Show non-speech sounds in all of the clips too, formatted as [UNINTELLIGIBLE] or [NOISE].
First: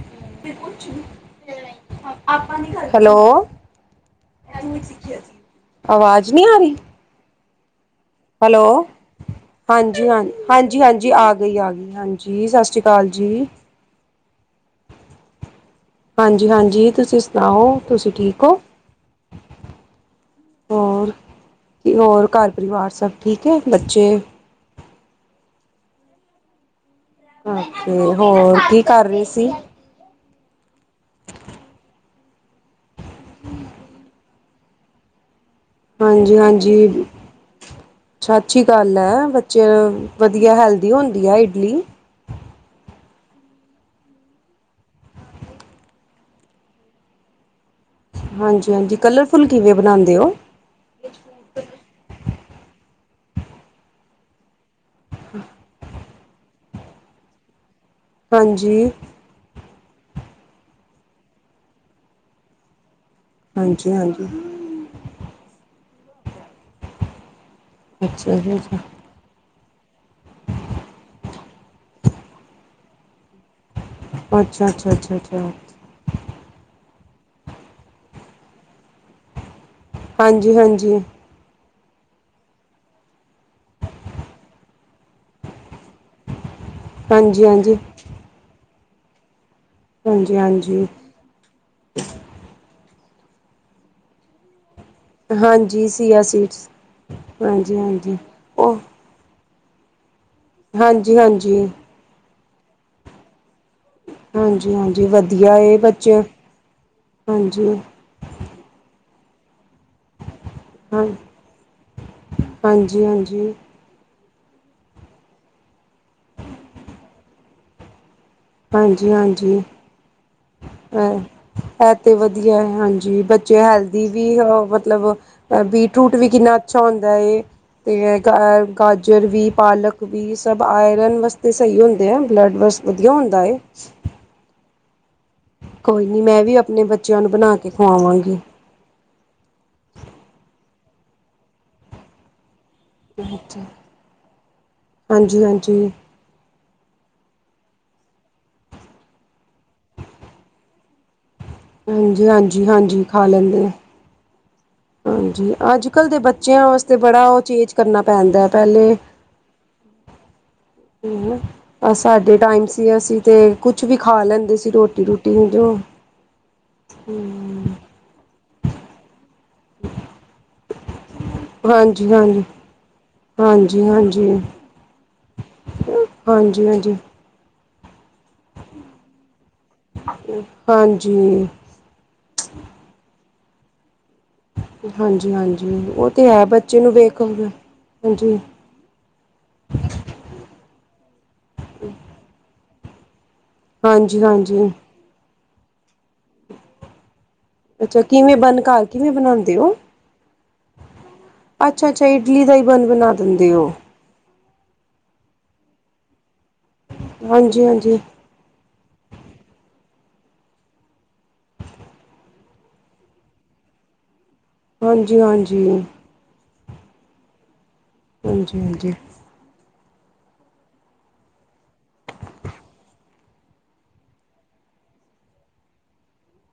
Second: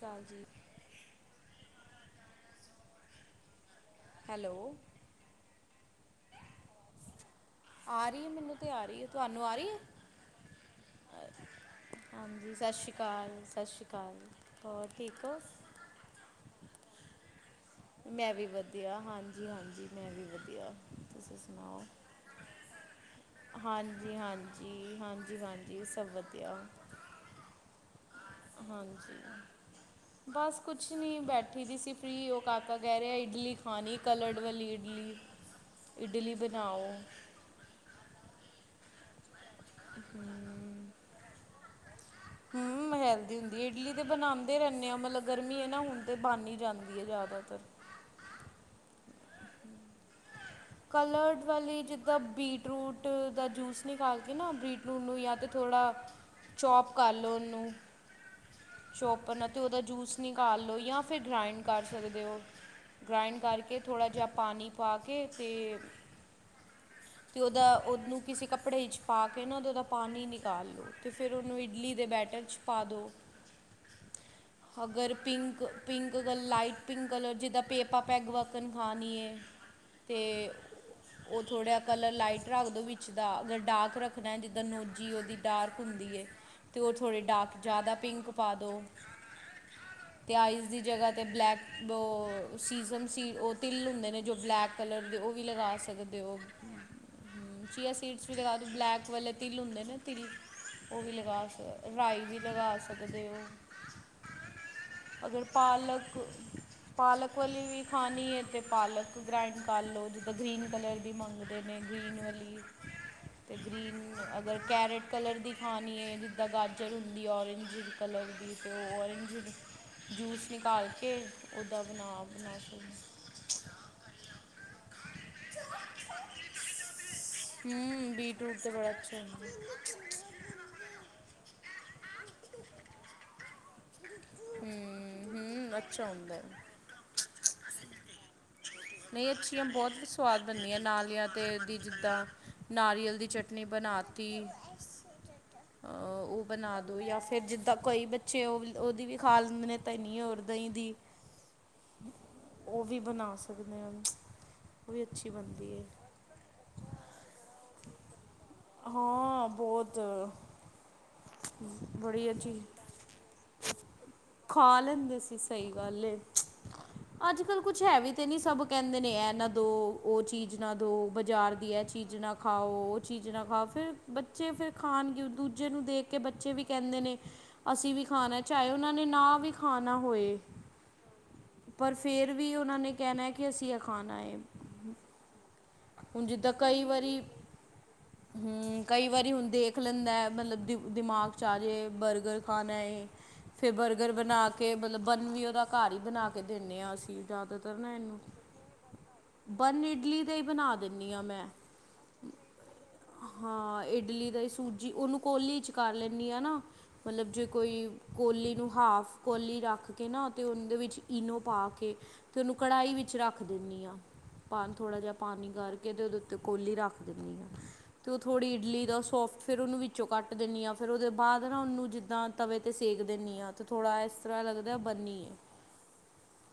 ਕਾਲ ਜੀ। Hello! Hello ਆਵਾਜ਼ ਨੀ ਆ ਰਹੀ? ਆ ਰਹੀ, ਮੈਨੂੰ ਤੇ ਆ ਹੈਲੋ ਰਹੀ ਏ, ਤੁਹਾਨੂੰ ਆ ਰਹੀ ਏ? ਹਾਂਜੀ ਹਾਂ ਹਾਂਜੀ ਹਾਂਜੀ ਆ ਗਈ, ਆ ਗਈ ਹਾਂਜੀ। ਸਸ ਸ਼੍ਰੀ ਕਾਲ ਜੀ। ਸਸ ਸ਼੍ਰੀ ਕਾਲ। ਹੋਰ, ਠੀਕ ਓ ਸ? ਹਾਂਜੀ ਹਾਂਜੀ। ਤੁਸੀਂ ਸੁਣਾਓ, ਤੁ ਮੈਂ ਵੀ ਵਧੀਆ, ਹਾਂਜੀ ਹਾਂਜੀ ਮੈਂ ਵੀ ਵਧੀਆ, ਹੋਰ ਤੁਸੀਂ ਸੁਣਾਓ। ਹੋਰ, ਘਰ-ਪਰਿਵਾਰ ਸਭ ਠੀਕ ਹੈ ਬੱਚੇ ਹਾਂਜੀ ਹਾਂਜੀ, ਹਾਂਜੀ ਹਾਂਜੀ, ਸਭ ਵਧੀਆ। ਓਹੋ ਹੋਰ ਕੀ ਕਰ ਹਾਂਜੀ ਰਹੇ ਸੀ? ਬਸ ਕੁਛ ਨਹੀ ਬੈਠੀ ਪੀ ਸੀ। ਨੀ ਏਹ ਕਾਕਾ ਕਹਿ ਰਿਹਾ, ਇਡਲੀ ਖਾਣੀ, ਕਲਰਡ ਵਾਲੀ ਇਡਲੀ। ਇਡਲੀ ਹਾਂਜੀ ਬਣਾਓ ਹਾਂਜੀ। ਛਛੀ ਗੱਲ ਐ, ਬੱਚੇ ਲਈ ਵਧੀਆ ਹੈਲਦੀ ਹੁੰਦੀ ਐ ਇਡਲੀ। ਹੂੰ ਨੀ ਹੈਲਦੀ ਹੁੰਦੀ ਹੈ ਇਡਲੀ ਤੇ ਬਣਾਦੇ ਰਹਿੰਦੇ ਆ ਮਤਲਬ, ਗਰਮੀ ਹੈ ਨਾ ਹੁਣ ਤੇ ਬਣ ਹੀ ਜਾਂਦੀ ਐ ਜ਼ਿਆਦਾਤਰ। ਹਾਂਜੀ, ਹਾਂਜੀ, ਕਲਰਫੁੱਲ ਕਿਵੇਂ ਬਣਾਦੇ ਓ? ਕਲਰਡ ਵਾਲੀ ਜਿੱਦਾਂ ਬੀਟਰੂਟ ਦਾ ਜੂਸ ਨਿਕਾਲ ਕੇ ਨਾ ਬੀਟ ਉਹਨੂੰ ਜਾਂ ਤਾਂ ਥੋੜ੍ਹਾ ਚੌਪ ਕਰ ਲਓ, ਉਨੂੰ ਹਾਂਜੀ। ਚੋਪਰ ਨਾਲ ਤੇ ਉਹਦਾ ਜੂਸ ਨਿਕਾਲ ਲਓ, ਜਾਂ ਫਿਰ ਗ੍ਰਾਈੰਡ ਕਰ ਸਕਦੇ ਓ। ਗ੍ਰਇੰਡ ਕਰਕੇ, ਹਾਂਜੀ ਥੋੜ੍ਹਾ ਜਿਹਾ ਹਾਂਜੀ ਪਾਣੀ ਪਾ ਕੇ ਫੇਰ ਤੇ ਉਹਦਾ ਉਹਨੂੰ ਅੱਛਾ ਕਿਸੇ ਜੀ ਅੱਛਾ ਕੱਪੜੇ 'ਚ ਪਾ ਕੇ ਨਾ ਉਹਦਾ ਪਾਣੀ ਨਿਕਾਲ ਲਉ, ਤੇ ਫਿਰ ਉਹਨੂੰ ਇਡਲੀ ਦੇ ਬੈਟਰ 'ਚ ਪਾ ਦਿਉ। ਅੱਛਾ ਅੱਛਾ ਅਗਰ ਅੱਛਾ ਅੱਛਾ pink pink colour, light pink colour, ਜਿੱਦਾਂ ਪੇਪਾਂ, ਪੈਗ ਵਰਕਨ ਖਾਣੀਏ। ਤੇ, ਹਾਂਜੀ ਹਾਂਜੀ ਉਹ ਥੋੜਾ ਕਲਰ ਲਾਈਟ ਰੱਖ ਦੋ ਵਿੱਚ ਦਾ ਅਗਰ ਡਾਰਕ ਰੱਖਣਾ, ਜਿੱਦਾਂ ਨੋਜੀ ਉਹਦੀ ਡਾਰਕ ਹੁੰਦੀ ਏ। ਤੇ ਉਹ ਥੋੜ੍ਹੇ ਹਾਂਜੀ ਹਾਂਜੀ ਡਾਰਕ ਹਾਂਜੀ ਜ਼ਿਆਦਾ ਪਿੰਕ ਪਾ ਦਿਉ, ਤੇ ਆਈਜ਼ ਦੀ ਹਾਂਜੀ ਜਗ੍ਹਾ ਤੇ ਬਲੈਕ ਬੋ ਸੀਜ਼ਮ ਸੀ-ਉਹ ਤਿਲ ਹੁੰਦੇ ਨੇ ਜੋ ਬਲੈਕ ਕਲਰ ਦੇ ਉਹ ਵੀ ਲਗਾ ਹਾਂਜੀ ਸਕਦੇ ਸੀਆ ਓ ਸੀਡਸ ਹੂੰ, ਹਾਂਜੀ ਚੀਅ ਹਾਂਜੀ ਸੀਡਸ ਵੀ ਲਗਾ ਦਿਓ। ਉਹ ਬਲੈਕ ਕ ਵੇਲੇ ਤਿਲ ਹੁੰਦੇ ਨਾ ਤਿਲ ਉਹ ਵੀ ਹਾਂਜੀ ਲਗਾ ਹਾਂਜੀ ਸਕ, ਰਾਈ ਵੀ ਲਗਾ ਸਕਦੇ ਓ। ਹਾਂਜੀ, ਹਾਂਜੀ ਵਧੀਆ ਏ। ਪਾਲਕ ਬੱਚੇ ਪਾਲਕ ਵਾਲੀ ਹਾਂਜੀ ਵੀ ਖਾਣੀ ਏ। ਤੇ ਪਾਲਕ ਗਰਾਇੰਡ ਕਰ ਲਓ, ਜਿੱਦਾਂ ਗ੍ਰੀਨ ਕਲਰ ਹਾਂ ਦੀ ਮੰਗਦੇ ਨੇ। ਗ੍ਰੀਨ ਗਰੀ ਹਾਂਜੀ ਹਾਂਜੀ ਤੇ ਗਰੀਨ ਅ ਅਗਰ ਕੈਰੇਟ ਕਲਰ ਦੀ ਖਾਣੀ ਹੈ, ਜਿੱਦਾਂ ਗਾਜਰ ਹੁੰਦੀ, ਔਰਂਜ ਕਲਰ ਦੀ। ਤੇ ਹਾਂਜੀ ਔਰਂਜ ਹਾਂਜੀ ਜੂਸ ਨਿਕਾਲ ਕੇ, ਉਹਦਾ ਇਹ ਬਣਾ-ਬਣਾ ਸਕਦੇ। ਦੀ ਵੀ ਮਤਲਬ, ਬੀਟ ਰੂਟ ਵੀ ਕਿੰਨਾ ਅੱਛਾ ਹੁੰਦਾ ਐ। ਹੂੰ ਤੇ ਗ ਬੀਟਰੂਟ ਤੇ ਬੜਾ ਅੱਛਾ ਗਾਜਰ ਵੀ, ਹੁੰਦਾ ਪਾਲਕ ਵੀ ਸਭ ਆਇਰਨ ਵਾਸਤੇ ਸਈ ਹੁੰਦੇ ਆ ਬਲੱਡ ਵਾਸਤੇ। ਵਧੀਆ ਹੁੰਦਾ ਏ, ਹੂੰ-ਹੂੰ, ਕੋਈ ਨੀ ਮੈਂ ਵੀ ਆਪਣੇ ਬੱਚਿਆਂ ਨੂੰ ਬਣਾ ਕੇ ਖਵਾਵਾਂਗੀ। ਨਈ ਅੱਛੀਆਂ ਬਹੁਤ ਸਵਾਦ ਬਣਦੀਆਂ ਨਾਲੀਆਂ ਤੇ ਉਹਦੀ ਜਿੱਦਾਂ ਨਾਰੀਅਲ ਦੀ ਅੱਛਾ। ਚਟਨੀ ਬਣਾ ਤੀ ਹਾਂਜੀ ਹਾਂਜੀ ਉਹ ਬਣਾ ਦਿਉ ਜਾਂ ਫਿਰ ਜਿੱਦਾਂ ਕੋਈ ਬੱਚੇ ਉਹ ਵੀ ਉਹਦੀ ਵੀ ਖਾ ਲੇਦੇ ਨੇ ਧਨੀ ਔਰ ਦਈ ਦੀ। ਉਹ ਵੀ ਹਾਂਜੀ-ਹਾਂਜੀ-ਹਾਂਜੀ ਖਾ ਬਣਾ ਲੈਂਦੇ ਐ। ਸਕਦੇ ਹਾਂ ਉਹ ਵੀ ਅੱਛੀ ਹਾਂਜੀ ਬਣਦੀ ਹੈ ਅੱਜ-ਕੱਲ੍ਹ ਦੇ ਬੱਚਿਆਂ ਵਾਸਤੇ ਬੜਾ ਉਹ ਚੇਂਜ ਕਰਨਾ ਪੈਂਦਾ। ਪਹਿਲੇ ਹਾਂ ਬੋਤ ਸਾਡੇ ਟਾਈਮ ਸੀ ਤੇ ਅਸੀਂ ਤੇ ਕੁਛ ਵੀ ਖਾ ਲੈਂਦੇ ਸੀ ਰੋਟੀ ਰੂਟੀ ਅਸੀ ਜੋ ਸਈ ਗੱਲ ਐ। ਅੱਜ ਕੱਲ ਕੁਛ ਹੈ ਵੀ ਤੇ ਨੀ ਸਭ ਕਹਿੰਦੇ ਨੇ ਇਹ ਨਾ ਦੋ ਉਹ ਚੀਜ਼ ਨਾ ਦੋ ਬਜਾਰ ਦੀ ਐ ਹਾਂਜੀ ਚੀਜ਼ ਨਾ ਹਾਂਜੀ ਖਾਓ ਉਹ ਚੀਜ਼ ਖਾਓ ਹਾਂਜੀ ਹਾਂਜੀ ਫਿਰ ਹਾਂਜੀ ਬੱਚੇ ਫੇਰ ਖਾਣ ਦੂਜੇ ਨੂੰ ਦੇਖ ਕੇ ਬੱਚੇ ਵੀ ਹਾਂਜੀ ਕਹਿੰਦੇ ਨੇ। ਅਸੀਂ ਵੀ ਖਾਣਾ ਚਾਏ ਉਹਨਾਂ ਨੇ ਨਾ ਵੀ ਖਾਣਾ ਹੋਏ। ਹਾਂਜੀ ਪਰ ਫਿਰ ਵੀ ਉਹਨਾਂ ਨੇ ਕਹਿਣਾ ਕਿ ਅਸੀਂ ਅ ਖਾਣਾ ਐ। ਹਾਂਜੀ ਹਾਂਜੀ ਉਹ ਤੇ ਹੈ ਬੱਚੇ ਨੂੰ ਵੇਖ ਹੂੰ, ਕਈ ਵਾਰੀ ਹੁਣ ਦੇਖ ਲੈਂਦਾ ਮਤਲਬ ਦਿ ਦਿਮਾਗ 'ਚ ਆ ਜਾਏ ਬਰਗਰ ਖਾਣਾ ਐ। ਫਿਰ ਬਰਗਰ ਹਾਂਜੀ ਬਣਾ ਹਾਂਜੀ ਕੇ ਮਤਲਬ ਬਨ ਵੀ ਉਹਦਾ ਘਰ ਈ ਬਣਾ ਕੇ ਦਿੰਦੇ ਆ ਅਸੀਂ ਜ਼ਿਆਦਾਤਰ ਨਾ ਅੱਛਾ ਇਹਨੂੰ, ਕਿਵੇਂ ਬਨ ਘਰ ਕਿਵੇਂ ਬਣਾਉਂਦੇ ਬਨ ਇਡਲੀ ਦਾ ਹੀ ਬਣਾ ਦਿੰਨੀ ਆ ਮੈਂ ਅੱਛਾ ਅੱਛਾ ਇਡਲੀ ਦਾ ਈ ਮੰਨ ਬਣ ਬਣਾ। ਹਾਂ ਇਡਲੀ ਦਾ ਈ ਸੂਜ ਜੀ ਉਹਨੂੰ ਕੋਲੀ 'ਚ ਕਰ ਲੈਂਨੀ ਆ ਨਾ ਮਤਲਬ ਜੇ ਕੋਈ ਹਾਂਜੀ-ਹਾਂਜੀ, ਕੋਲੀ ਨੂੰ ਹਾਫ ਕੋਲੀ ਰੱਖ ਕੇ ਨਾ ਅਤੇ ਉਹਦੇ ਵਿੱਚ ਈਨੋ ਪਾ ਕੇ, ਤੇ ਉਹਨੂੰ ਕੜਾਹੀ ਵਿੱਚ ਰੱਖ ਦਿੰਨੀ ਆ। ਪਾ ਥੋੜ੍ਹਾ ਜਿਹਾ ਪਾਣੀ ਹਾਂਜੀ-ਹਾਂਜੀ, ਕਰਕੇ ਤੇ ਉਹਦੇ ਉੱਤੇ ਕੋਲੀ ਰੱਖ ਦਿੰਦੀ ਆ ਤੇ ਉਹ ਥੋੜ੍ਹੀ ਇਡਲੀ ਹਾਂਜੀ-ਹਾਂਜੀ। ਦਾ ਸੋਫਟ ਫਿਰ ਉਹਨੂੰ ਵਿੱਚੋਂ ਕੱਟ ਦਿੰਨੀ ਆਫਿਰ ਉਹਦੇ ਬਾਅਦ ਨਾ ਉਹਨੂੰ ਜਿੱਦਾਂ ਤਵੇ ਤੇ ਸੇਕ ਦਿੰਨੀ ਆ। ਤੇ ਥੋੜ੍ਹਾ ਇਸ ਤਰ੍ਹਾਂ ਲਗਦਾ ਬਣੀ ਐ।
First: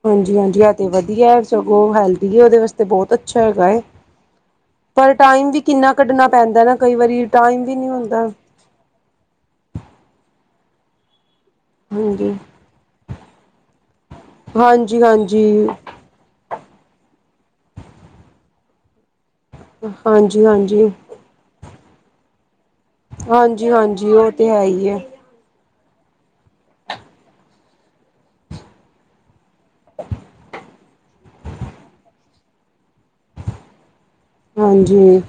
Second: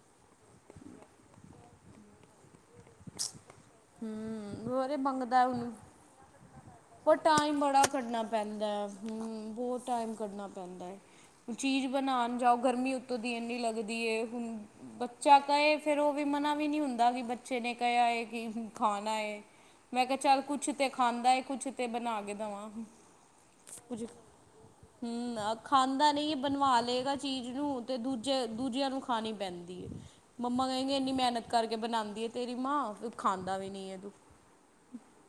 ਹਾਂਜੀ ਹਾਂਜੀ ਆ ਤੇ ਵਧੀਆ ਸਗੋਂ ਹੈਲਦੀ ਉਹਦੇ ਵਾਸਤੇ ਬੋਤ ਅੱਛਾ ਹੈਗਾ ਐ। ਹੂੰ ਅਰੇ ਪਰ ਮੰਗਦਾ ਟਾਈਮ ਵੀ ਉਹਨੂੰ ਕਿੰਨਾ ਕੱਢਣਾ ਪੈਂਦਾ ਨਾ ਕਈ ਵਾਰੀ ਟਾਈਮ ਵੀ ਨੀ ਹੁੰਦਾ। ਹੂੰ ਬੋਤ ਟਾਈਮ ਕੱਢਣਾ ਪੈਂਦਾ ਐ। ਚੀਜ਼ ਹਾਂਜੀ। ਬਣਾਉਣ ਜਾਓ ਗਰਮੀ ਉੱਤੋਂ ਦੇਣ ਨੀ ਲੱਗਦੀ ਐ ਹੁਣ ਬੱਚਾ ਹਾਂਜੀ-ਹਾਂਜੀ, ਕਏ ਫਿਰ ਉਹ ਵੀ ਮਨਾ ਵੀ ਨੀ ਹੁੰਦਾ ਕਿ ਬੱਚੇ ਨੇ ਕਿਆ ਐ ਕਿ ਖਾਣਾ ਐ। ਮੈਂ ਕਿਹਾ ਚੱਲ ਕੁਛ ਤੇ ਹਾਂਜੀ-ਹਾਂਜੀ। ਖਾਂਦਾ ਕੁਛ ਤੇ ਬਣਾ ਕੇ ਦਵਾਂ। ਹਾਂਜੀ ਹਾਂਜੀ ਉਹ ਤੇ ਹੈ ਈ ਐ। ਹਮ ਖਾਂਦਾ ਨੀ ਬਣਵਾ ਲਏਗਾ ਚੀਜ਼ ਨੂੰ ਤੇ ਦੂਜੇ ਦੂਜਿਆਂ ਨੂੰ ਖਾਣੀ ਪੈਂਦੀ ਐ। ਮੰਮਾ ਕਹਿੰਦੀ ਇੰਨੀ ਮਿਹਨਤ ਕਰਕੇ ਬਣਾਦੀ ਆ ਤੇਰੀ ਮਾਂ ਤੂੰ ਖਾਂਦਾ ਵੀ ਨੀ ਹਾਂਜੀ,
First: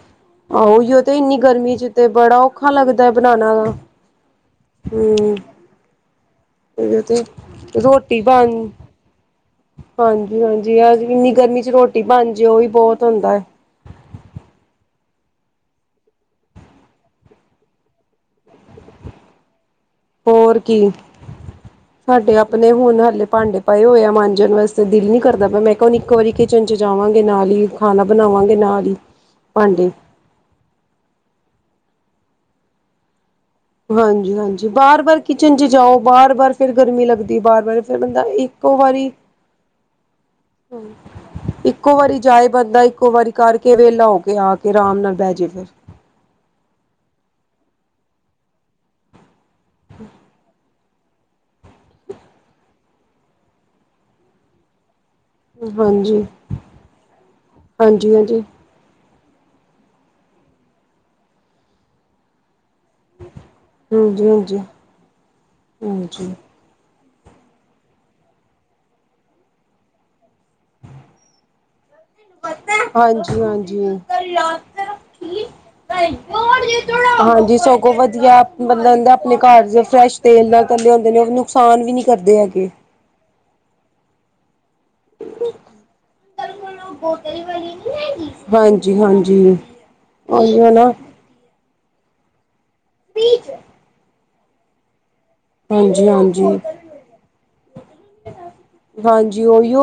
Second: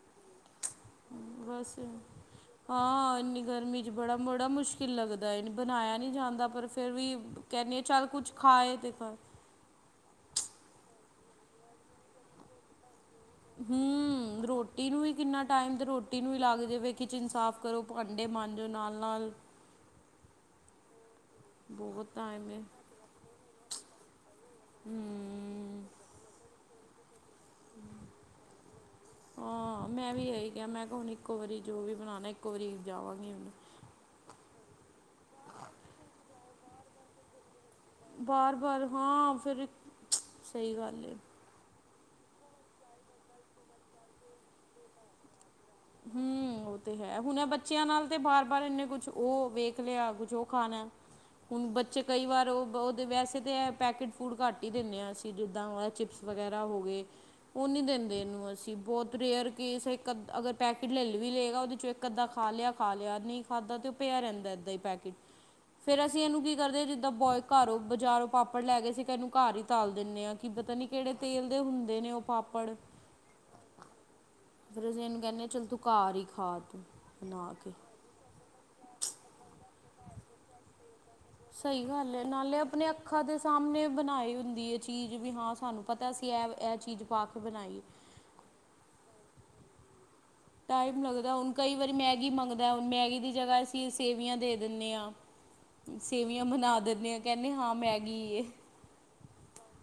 ਆਹ ਉਹੀਓ ਤੇ ਇੰਨੀ ਗਰਮੀ ਬਸ ਚ ਤੇ ਬੜਾ ਔਖਾ ਲੱਗਦਾ ਹਾਂ ਇੰਨੀ ਬਣਾਣਾ ਦਾ ਗਰਮੀ 'ਚ ਬੜਾ ਬੜਾ ਮੁਸ਼ਕਿਲ ਲੱਗਦਾ ਹੂੰ, ਹੈ ਬਣਾਇਆ ਨੀ ਜਾਂਦਾ ਪਰ ਫਿਰ ਓਈਓ ਵੀ ਤੇ ਕਹਿੰਨੀ ਆ ਚੱਲ ਕੁਛ ਖਾਏ ਤੇ ਫਿਰ ਹਾਂਜੀ ਹਾਂਜੀ ਇੰਨੀ ਗਰਮੀ ਚ ਰੋਟੀ ਬਣ ਜੇ ਉਹ ਵੀ ਬੋਤ ਹੁੰਦਾ। ਹੂੰ ਰੋਟੀ ਨੂੰ ਵੀ ਕਿੰਨਾ ਟਾਈਮ ਤੇ ਰੋਟੀ ਨੂੰ ਈ ਲੱਗ ਜਾਵੇ ਕਿਚਨ ਸਾਫ਼ ਕਰੋ ਭਾਂਡੇ ਮਾਂਜੋ ਨਾਲ ਨਾਲ ਹੋਰ ਕੀ ਬਹੁਤ ਸਾਡੇ ਟਾਈਮ ਹੈ ਆਪਣੇ ਹੁਨ ਹਲੇੇ ਭਾਂਡੇ ਪਾਏ ਹੋਏ ਆ ਮਾਂਜਣ ਵਾਸਤੇ ਦਿਲ ਨੀ ਕਰ ਮੈਂ ਹੂੰ ਕਿਹਾ ਇੱਕ ਵਾਰੀ ਕਿਚਨ ਚ ਜਾਵਾਂਗੇ ਨਾਲ ਹੀ ਖਾਣਾ ਬਣਾਵਾਂਗੇ ਨਾਲ ਹੀ ਹਾਂ ਭਾਂਡੇ ਮੈਂ ਵੀ ਇਹੀ ਕਿਹਾ ਮੈਂ ਕਿਹਾ ਹੁਣ ਇੱਕੋ ਵਾਰੀ ਜੋ ਵੀ ਬਣਾਉਣਾ ਇੱਕੋ ਵਾਰੀ ਜਾਵਾਂਗੀ ਹੁਣ ਹਾਂਜੀ ਹਾਂਜੀ ਬਾਰ ਬਾਰ ਕਿਚਨ ਚ ਜਾਓ ਬਾਰ ਬਾਰ ਫਿਰ ਗਰਮੀ ਲੱਗਦੀ ਬਾਰ ਬਾਰ ਫਿਰ ਬੰਦਾ ਬਾਰ ਇੱਕੋ ਬਾਰ ਵਾਰੀ ਹਾਂ ਫਿਰ ਸਹੀ ਗੱਲ ਹੈ ਇੱਕੋ ਵਾਰੀ ਜਾਏ ਬੰਦਾ ਇੱਕੋ ਵਾਰੀ ਕਰਕੇ ਵਿਹਲਾ ਹੋ ਕੇ ਆਕੇ ਆਰਾਮ ਨਾਲ ਬਹਿ ਜੇ ਫਿਰ ਹਮ ਉਹ ਤੇ ਹੈ ਹੁਣ ਬੱਚਿਆਂ ਨਾਲ ਤੇ ਬਾਰ ਬਾਰ ਇੰਨੇ ਕੁਛ ਉਹ ਵੇਖ ਲਿਆ ਕੁਛ ਉਹ ਖਾਣਾ ਹੁਣ ਬੱਚੇ ਕਈ ਵਾਰ ਉਹ ਉਹਦੇ ਵੈਸੇ ਤਾਂ ਇਹ ਪੈਕੇਟ ਫੂਡ ਘੱਟ ਹੀ ਦਿੰਦੇ ਆ ਅਸੀਂ ਜਿੱਦਾਂ ਉਹ ਹਾਂਜੀ-ਹਾਂਜੀ-ਹਾਂਜੀ, ਚਿਪਸ ਵਗੈਰਾ ਹੋ ਗਏ ਉਹ ਨਹੀਂ ਦਿੰਦੇ ਹਾਂਜੀ-ਹਾਂਜੀ, ਇਹਨੂੰ ਅਸੀਂ ਬਹੁਤ ਰੇਅਰ ਕੇਸ ਇੱਕ ਅ ਅਗਰ ਪੈਕਟ ਲੈ ਵੀ ਲਏਗਾ ਉਹਦੇ ਚੋਂ ਇੱਕ ਅੱਧਾ ਖਾ ਲਿਆ ਖਾ ਲਿਆ ਨਹੀਂ ਖਾਧਾ ਤੇ ਉਹ ਪਿਆ ਰਹਿੰਦਾ ਹਾਂਜੀ। ਹਾਂਜੀ ਏਦਾਂ ਹੀ ਪੈਕੇਟ ਫੇਰ ਅਸੀਂ ਹਾਂਜੀ ਹਾਂਜੀ ਇਹਨੂੰ ਕਰਦੇ ਹਾਂ ਜਿੱਦਾਂ ਬੋਏ ਘਰੋਂ ਬਾਜ਼ਾਰੋਂ ਪਾਪੜ ਲੈ ਗਏ ਸੀ ਇਹਨੂੰ ਘਰ ਹੀ ਤਲ ਦਿੰਨਦੇ ਹਾਂ ਕੀ ਪਤਾ ਨੀ ਕਿਹੜੇ ਤੇਲ ਦੇ ਹੁੰਦੇ ਨੇ ਉਹ ਪਾਪੜ ਹਾਂਜੀ ਹਾਂਜੀ ਫਿਰ ਅਸੀਂ ਇਹਨੂੰ ਕਹਿੰਦੇ ਚਲ ਤੂੰ ਘਰ ਹੀ ਖਾ ਤੂੰ ਬਣਾ ਹਾਂਜੀ ਕੇ ਸਗੋਂ ਵਧੀਆ ਬੰਦਾ ਕਹਿੰਦਾ ਆਪਣੇ ਘਰ ਫਰੈਸ਼ ਤੇਲ ਨਾਲ ਤਲੇ ਹੁੰਦੇ ਨੇ ਉਹ ਨੁਕਸਾਨ ਸਹੀ ਵੀ ਨੀ ਗੱਲ ਹੈ ਕਰਦੇ ਨਾਲੇ ਹੈਗੇ ਆਪਣੇ ਅੱਖਾਂ ਦੇ ਸਾਹਮਣੇ ਬਣਾਈ ਹੁੰਦੀ ਇਹ ਚੀਜ਼ ਵੀ ਹਾਂ ਸਾਨੂੰ ਪਤਾ ਅਸੀ ਇਹ ਇਹ ਚੀਜ਼ ਪਾ ਕੇ ਬਣਾਈ ਹਾਂਜੀ ਹਾਂਜੀ ਉਹੀਓ ਨਾ ਟਾਈਮ ਲੱਗਦਾ ਹੁਣ ਕਈ ਵਾਰੀ ਮੈਗੀ ਮੰਗਦਾ ਹੁਣ ਮੈਗੀ ਦੀ ਜਗਾ ਅਸੀਂ ਸੇਵੀਆਂ ਦੇ ਦਿੰਦੇ ਹਾਂ ਹਾਂਜੀ ਸੇਵੀਆਂ ਹਾਂਜੀ ਬਨਾ ਦਿੰਦੇ ਹਾਂ ਕਹਿੰਦੇ ਹਾਂ ਮੈਗੀ ਹੈ ਹਾਂਜੀ ਉਹੀਓ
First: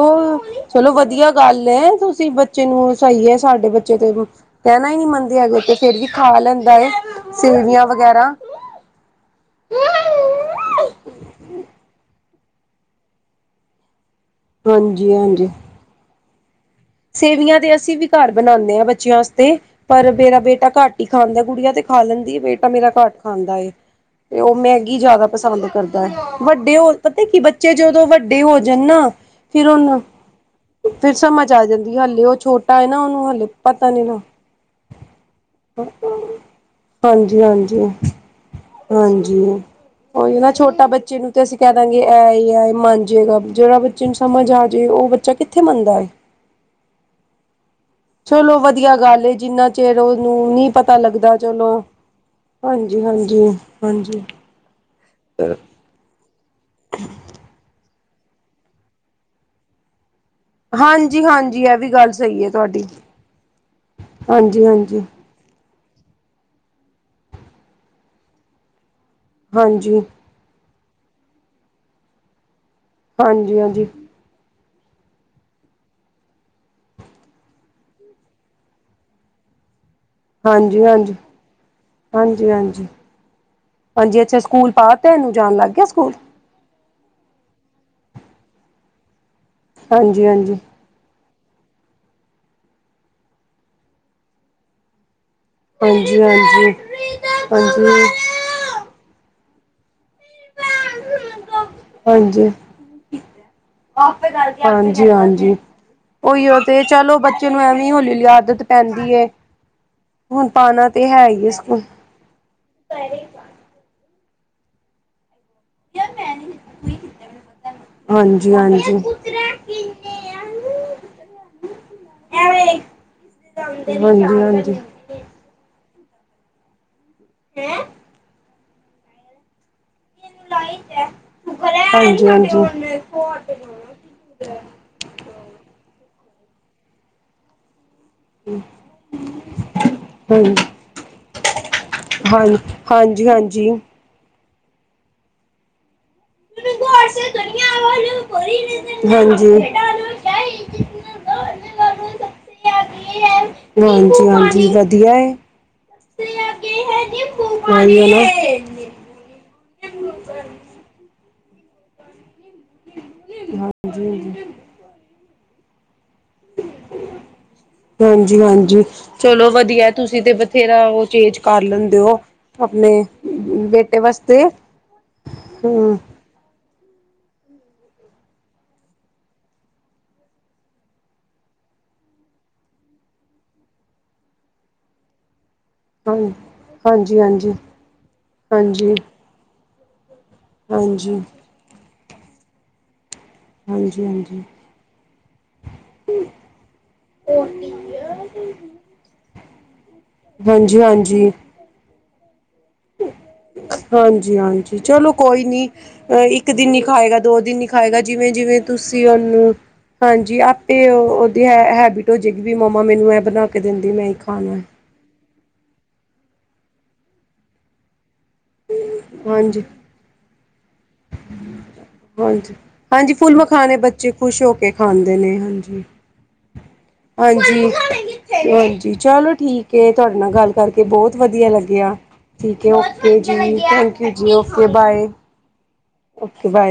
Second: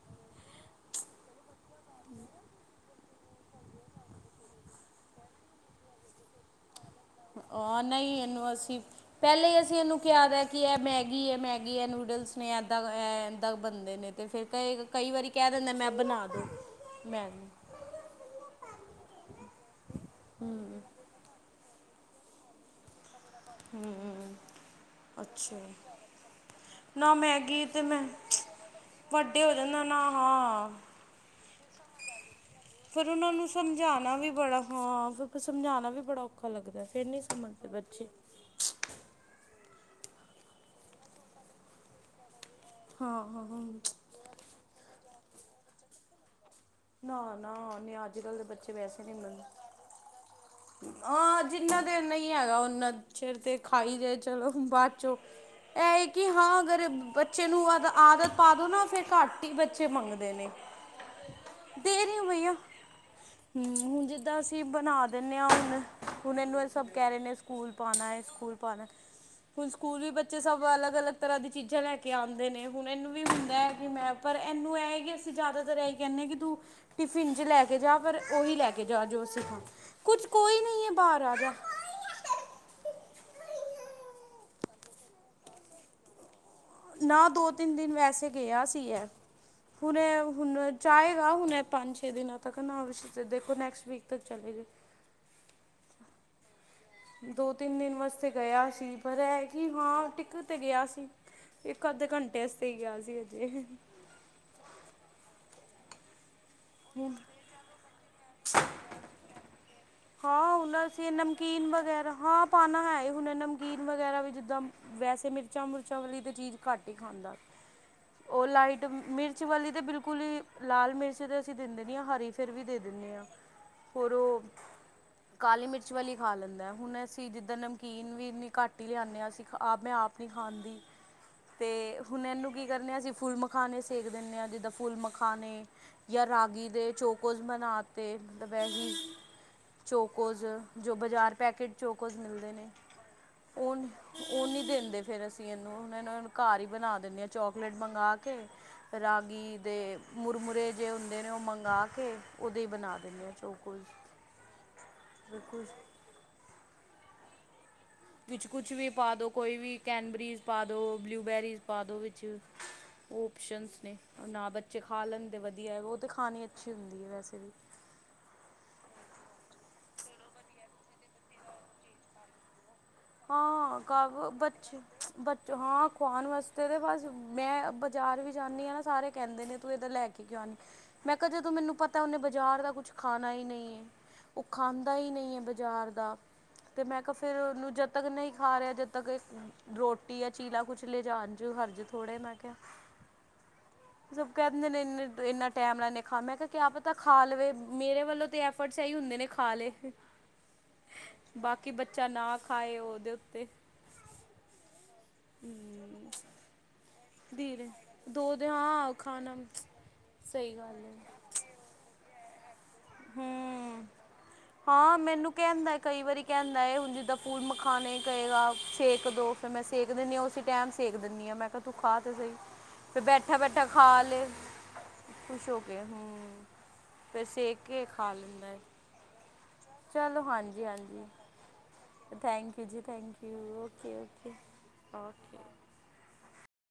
ਚਲੋ ਵਧੀਆ ਗੱਲ ਹੈ ਤੁਸੀਂ ਬੱਚੇ ਨੂੰ ਸਹੀ ਹੈ ਸਾਡੇ ਬੱਚੇ ਤੇ ਕਹਿਣਾ ਹੀ ਨੀ ਮੰਨਦੇ ਅਗੇ ਤੇ ਫੇਰ ਵੀ ਖਾ ਲੈਂਦਾ ਏ ਹਾਂ ਨਹੀਂ ਇਹਨੂੰ ਅਸੀਂ ਪਹਿਲਾਂ ਹੀ ਅਸੀਂ ਇਹਨੂੰ ਕਿਹਾ ਦਾ ਹੈ ਕਿ ਇਹ ਮੈਗੀ ਹੈ ਮੈਗੀ ਹੈ ਨੂਡਲਸ ਨੇ ਇੱਦਾਂ ਇੱਦਾਂ ਬਣਦੇ ਨੇ ਤੇ ਫਿਰ ਕਏਗਾ ਕਈ ਹਾਂਜੀ ਵਾਰੀ ਹਾਂਜੀ ਕਹਿ ਦਿੰਦਾ ਮੈਂ ਬਣਾਦੋ ਸੇਵੀਆਂ ਤੇ ਅਸੀਂ ਵੀ ਘਰ ਬਣਾਉਂਦੇ ਹਾਂ ਬੱਚਿਆਂ ਵਾਸਤੇ ਪਰ ਮੇਰਾ ਬੇਟਾ ਘੱਟ ਹੀ ਖਾਂਦਾ ਗੁੜੀਆ ਤੇ ਖਾ ਲੈਂਦੀ ਏ ਬੇਟਾ ਮੇਰਾ ਘੱਟ ਖਾਂਦਾ ਏ ਤੇ ਉਹ ਮੈਗੀ ਜ਼ਿਆਦਾ ਅੱਛਾ ਪਸੰਦ ਕਰਦਾ ਹੈ ਵੱਡੇ ਉਹ ਨਾ ਪਤਾ ਕੀ ਮੈਗੀ ਬੱਚੇ ਤੇ ਮੈਂ ਜਦੋਂ ਵੱਡੇ ਵੱਡੇ ਹੋ ਜਾਣ ਨਾ ਵੱਡੇ ਹੋ ਫਿਰ ਜਾਂਦਾ ਨਾ ਉਹਨੂੰ ਹਾਂ ਫਿਰ ਸਮਝ ਆ ਜਾਂਦੀ ਹਾਲੀ ਉਹ ਛੋਟੇ ਫਿਰ ਉਹਨਾਂ ਨੂੰ ਸਮਝਾਉਣਾ ਵੀ ਬੜਾ ਹਾਂ ਫਿਰ ਸਮਝਾਉਣਾ ਵੀ ਬੜਾ ਔਖਾ ਲੱਗਦਾ ਫਿਰ ਨਹੀਂ ਸਮਝਦੇ ਹਾਂਜੀ-ਹਾਂਜੀ, ਬੱਚੇ ਹਾਂਜੀ। ਹਾਂਜੀ ਉਹੀ ਨਾ ਛੋਟਾ ਬੱਚੇ ਨੂੰ ਤੇ ਅਸੀਂ ਕਹਿ ਦਾਂਗੇ ਐ ਹੀ ਐ ਮੰਨ ਹਾਂ ਜਾਏਗਾ ਹਾਂ ਜਿਹੜਾ ਬੱਚੇ ਨੂੰ ਸਮਝ ਆ ਜਾਵੇ ਉਹ ਬੱਚਾ ਕਿੱਥੇ ਮੰਨਦਾ ਹੈ ਨਾ ਨਾ ਨਿਆਜ ਚਲੋ ਵਧੀਆ ਗੱਲ ਏ ਜਿੰਨਾ ਚਿਰ ਉਹਨੂੰ ਨੀ ਪਤਾ ਲੱਗਦਾ ਹਾਂ ਜਿੰਨਾ ਚਲੋ ਦੇਰ ਨਹੀਂ ਹੈਗਾ ਓਨਾ ਹਾਂਜੀ ਚਿਰ ਹਾਂਜੀ ਤੇ ਖਾਈ ਜਾਏ ਚਲੋ ਬਾਅਦ ਚੋਂ ਫਿਰ ਇਹ ਕਿ ਹਾਂ ਅਗਰ ਬੱਚੇ ਨੂੰ ਆਦ ਆਦਤ ਪਾ ਦਿਉ ਨਾ ਫਿਰ ਘੱਟ ਹੀ ਬੱਚੇ ਮੰਗਦੇ ਨੇ ਹਾਂਜੀ ਹਾਂਜੀ ਇਹ ਵੀ ਦੇ ਗੱਲ ਰਹੀ ਹੂੰ ਸਹੀ ਹੈ ਭਈਆ ਤੁਹਾਡੀ ਹਮ ਜਿੱਦਾਂ ਅਸੀਂ ਹਾਂਜੀ ਬਣਾ ਹਾਂਜੀ ਇੰਨੇ ਆ ਹੁਣ ਹੁਣ ਇਹਨੂੰ ਇਹ ਸਭ ਕਹਿ ਰਹੇ ਨੇ ਸਕੂਲ ਪਾਉਣਾ ਹੈ ਸਕੂਲ ਪਾਉਣਾ ਹੁਣ ਹਾਂਜੀ ਸਕੂਲ ਵੀ ਬੱਚੇ ਸਭ ਅਲੱਗ ਅਲੱਗ ਤਰ੍ਹਾਂ ਦੀ ਚੀਜ਼ਾਂ ਲੈ ਕੇ ਆਉਂਦੇ ਨੇ ਹੁਣ ਇਹਨੂੰ ਵੀ ਹੁੰਦਾ ਹਾਂਜੀ ਹਾਂਜੀ ਹੈ ਕਿ ਹਾਂਜੀ ਮੈਂ ਪਰ ਇਹਨੂੰ ਇਹ ਕਿ ਅਸੀਂ ਜ਼ਿਆਦਾਤਰ ਇਹੀ ਕਹਿੰਦੇ ਹਾਂ ਕਿ ਤੂੰ ਟਿਫਨ 'ਚ ਲੈ ਕੇ ਜਾ ਪਰ ਉਹੀ ਲੈ ਕੇ ਜਾ ਜੋ ਅਸੀਂ ਖਾਂ ਕੁਝ ਕੋਈ ਹਾਂਜੀ ਨਹੀਂ ਹੈ ਹਾਂਜੀ ਬਾਹਰ ਆ ਜਾ ਹਾਂਜੀ ਹਾਂਜੀ ਹਾਂਜੀ ਅੱਛਾ ਸਕੂਲ ਪਾ ਤੇ ਨ ਜਾਣ ਲੱਗ ਗਿਆ ਸਕੂਲ ਨਾ ਦੋ ਤਿੰਨ ਦਿਨ ਵੈਸੇ ਗਿਆ ਸੀ ਹੈ ਹੁਣੇ ਹਾਂਜੀ ਹਾਂਜੀ ਹੁਣ ਚਾਹੇਗਾ ਹੁਣ ਪੰਜ ਛੇ ਦਿਨਾਂ ਤੱਕ ਨਾ ਵਿਸ਼ ਦੇਖੋ ਨੈਕਸਟ ਵੀਕ ਤੱਕ ਚਲੇ ਗਈ ਹਾਂਜੀ ਹਾਂਜੀ ਦੋ ਤਿੰਨ ਹਾਂਜੀ ਦਿਨ ਵਾਸਤੇ ਗਿਆ ਸੀ ਪਰ ਇਹ ਕਿ ਹਾਂ ਟਿਕ ਤੇ ਗਿਆ ਸੀ। ਇੱਕ ਅੱਧੇ ਘੰਟੇ ਹਾਂਜੀ ਵਾਸਤੇ ਹੀ ਗਿਆ ਸੀ ਹਜੇ [UNINTELLIGIBLE] ਹਾਂਜੀ ਹਾਂਜੀ ਉਹੀਓ ਤੇ ਹੁਣ ਚਲੋ ਬੱ [UNINTELLIGIBLE] ਐਵੇਂ ਹੁੰਦੀ ਆਦਤ ਪੈਂਦੀ ਐ ਹਾਂ ਹੁਣ ਅਸੀਂ ਨਮਕੀਨ ਵਗੈਰਾ ਹਾਂ ਪਾਣਾ ਹੈ ਹੁਣ ਨਮਕੀਨ ਵਗੈਰਾ ਵੀ ਜਿੱਦਾਂ ਵੈਸੇ ਮਿਰਚਾਂ ਮਿਰਚਾਂ ਵਾਲੀ ਤਾਂ ਚੀਜ਼ ਘੱਟ ਹੀ ਖਾਂਦਾ ਉਹ ਹਾਂਜੀ ਲਾਈਟ ਹਾਂਜੀ। ਹਾਂਜੀ ਮਿਰਚ ਵਾਲੀ ਤੇ ਹਾਂਜੀ। ਬਿਲਕੁਲ ਹੀ ਲਾਲ ਮਿਰਚ ਤੇ ਅਸੀਂ ਦਿੰਦੇ ਨੀ ਹਰੀ ਫਿਰ ਵੀ ਦੇ ਦਿੰਦੇ ਹਾਂ। ਹੋਰ ਹਾਂਜੀ ਉਹ ਹਾਂਜੀ ਕਾਲੀ ਮਿਰਚ ਵਾਲੀ ਖਾ ਲੈਂਦਾ ਹੁਣ ਅਸੀਂ ਜਿੱਦਾਂ ਨਮਕੀਨ ਵੀ ਇੰਨੀ ਘੱਟ ਹੀ ਲਿਆਉਂਦੇ ਹਾਂ ਅਸੀਂ ਆਪ ਮੈਂ ਆਪ ਖਾਂਦੀ ਤੇ ਹੁਣ ਹਾਂਜੀ ਇਹਨੂੰ ਹਾਂਜੀ। ਕੀ ਕਰਨੇ ਅਸੀਂ ਫੁੱਲ ਖਾਣੇ ਸੇਕ ਦਿੰਦੇ ਹਾਂ ਜਿੱਦਾਂ ਫੁੱਲ ਮਖਾਨਣੇ ਜਾਂ ਰਾਗੀ ਦੇ ਚੌਕੋਸ ਬਣਾ ਤੇ ਦੁਪਹਿਰੇ ਹੀ ਚੌਕੋਸ ਹਾਂਜੀ। ਜੋ ਬਜ਼ਾਰ ਪੈਕੇਟ ਚੋਕੋਸ ਮਿਲਦੇ ਨੇ ਹਾਂਜੀ ਉਨ ਉਹ ਨੀ ਦਿੰਦੇ ਫਿਰ ਅਸੀਂ ਇਹਨੂੰ ਘਰ ਹੀ ਬਣਾ ਦਿੰਦੇ ਹਾਂ ਚੋਕਲੇਟ ਮੰਗ ਕੇ ਰਾਗੀ ਦੇ ਮੁਰਮੁਰੇ ਜੇ ਹੁੰਦੇ ਨੇ ਉਹ ਮੰਗਾਵਾ ਕੇ ਉਹਦੇ ਹੀ ਬਣਾ ਦਿੰਦੇ ਹਾਂ ਚੋਕਸ ਹਾਂਜੀ ਹਾਂਜੀ ਵਧੀਆ ਹੈ। [UNINTELLIGIBLE] ਕੁਛ ਵੀ ਪਾ ਦੋ ਕੋਈ ਵੀ ਕੈਨਬਰੀਜ਼ ਪਾ ਦੋ ਬਲੂਬੇਰੀਜ਼ ਪਾ ਦੋ ਵਿੱਚ ਆਪਸ਼ਨ ਨੇ ਹਾਂਜੀ। ਨਾ ਬੱਚੇ ਖਾ ਲੈਂਦੇ ਵਧੀਆ ਉਹ ਤੇ ਖਾਣੇ ਨੀ ਵੈਸੇ ਵੀ ਹਾਂਜੀ ਹਾਂਜੀ ਚਲੋ ਵਧੀਆ ਤੁਸੀਂ ਤੇ ਬਥੇਰਾ ਉਹ ਚੇਂਜ ਕਰ ਲੈਂਦੇ ਹੋ ਆਪਣੇ ਹਾਂ ਕ ਬੇਟੇ ਵਾਸਤੇ ਬੱਚ ਬੱਚ ਹਾਂ ਹਮ ਖਵਾਣ ਵਾਸਤੇ ਤੇਦੇ ਬਸ ਮੈਂ ਬਾਜ਼ਾਰ ਵੀ ਜਾਂਦੀ ਹਾਂ ਨਾ ਸਾਰੇ ਕਹਿੰਦੇ ਨੇ ਤੂੰ ਇਧਰ ਲੈ ਕੇ ਕਿਉਂ ਨੀ ਮੈਂ ਕਿਹਾ ਜਦੋਂ ਮੈਨੂੰ ਪਤਾ ਉਹਨੇ ਬਾਜ਼ਾਰ ਦਾ ਕੁਛ ਖਾਣਾ ਹੀ ਨਹੀਂ ਹੈ। ਉਹ ਖਾਂਦਾ ਹੀ ਨਹੀਂ ਹੈ ਬਜ਼ਾਰ ਹਾਂ ਦਾ ਤੇ ਮੈਂ ਕਿਹਾ ਹਾਂਜੀ ਫਿਰ ਹਾਂਜੀ ਉਹਨੂੰ ਜ ਜਦ ਤੱਕ ਨਹੀਂ ਖਾ ਰਿਹਾ ਜਦ ਹਾਂਜੀ ਤੱਕ ਰੋਟੀ ਜਾਂ ਚੀਲਾ ਕੁਛ ਹਾਂਜੀ ਹਾਂਜੀ ਲਿਜਣ ਹਰਜ ਥੋੜੇ ਮੈਂ ਕਿਹਾ ਹਾਂਜੀ ਸਭ ਹਾਂਜੀ ਕਹਿ ਦਿੰਦੇ ਨੇ ਇੰਨੇ ਇੰਨਾ ਟਾਈਮ ਲਾਦੇ ਖਾ ਮੈਂ ਕਿਹਾ ਕਿਆ ਪਤਾ ਖਾ ਲਵੇ ਮੇਰੇ ਵੱਲੋਂ ਤੇ ਐਫਰਟ ਸਹੀ ਹੁੰਦੇ ਨੇ ਖਾ ਲਏ ਹਾਂਜੀ ਹਾਂਜੀ ਕਿ ਬੱਚਾ ਨਾ ਖਾਏ ਉਹਦੇ ਉੱਤੇ ਹਾਂਜੀ ਹਾਂਜੀ ਚਲੋ ਕੋਈ ਨੀ ਹੂੰ ਅ ਇੱਕ ਇੱਕ ਦਿਨ ਨੀ ਖਾਏਗਾ ਦੋ ਦਿਨ ਨੀ ਧੀਰੇ ਖਾਏਗਾ ਜਿਵੇਂ ਦੋ ਦੇ ਜਿਵੇਂ ਹਾਂ ਤੁਸੀਂ ਖਾਣਾ ਉਹਨੂੰ ਹਾਂਜੀ ਸਹੀ ਗੱਲ ਆਪੇ ਉਹ ਤੇ ਹੈ ਹੈਬਿਟ ਹੋ ਜਾਵੇਗੀ ਵੀ ਮੰਮਾ ਮੈਨੂੰ ਐਂ ਬਣਾ ਕੇ ਹੂੰ ਦਿੰਦੀ ਮੈਂ ਹੀ ਖਾਣਾ ਹਾਂ ਮੈਨੂੰ ਕਹਿੰਦਾ ਕਈ ਵਾਰੀ ਕਹਿੰਦਾ ਏ ਹੁਣ ਜਿੱਦਾਂ ਫੁੱਲ ਮਖਾਣੇ ਕ ਦਾ ਸੇਕ ਦੋ ਫਿਰ ਮੈਂ ਹਾਂਜੀ ਸੇਕ ਉਸੀ ਟਾਈਮ ਸੇਕ ਦਿੰਦੀ ਹਾਂ ਮੈਂ ਕੇ ਤੂੰ ਖਾ ਤੇ ਸਹੀ ਹਾਂਜੀ ਫਿਰ ਹਾਂਜੀ ਫੁੱਲ ਬੈਠਾ ਬੈਠਾ ਮਖਾਣੇ ਖਾ ਬੱਚੇ ਲੈ ਖੁਸ਼ ਹੋ ਕੇ ਖਾਂਦੇ ਨੇ ਖੁਸ਼ ਹੋ ਕੇ ਹਾਂਜੀ ਹੂੰ ਵੈਸੇ ਹਾਂਜੀ, ਕੇ ਖਾ ਲੈਂਦੈ ਹਾਂਜੀ ਚਲੋ ਠੀਕੇ ਤੁਆਡੇ ਨਾਲ ਗੱਲ ਕਰਕੇ ਹਾਂਜੀ ਬੋਤ ਵਧੀਆ ਲੱਗੇਆ। ਥੈਂਕ ਯੂ ਠੀਕੇ ਜੀ ਔਕੇ ਥੈਂਕ ਜੀ, ਯੂ ਓਕੇ ਥੈਂਕ ਯੂ ਜੀ, okay okay bye, okay okay bye.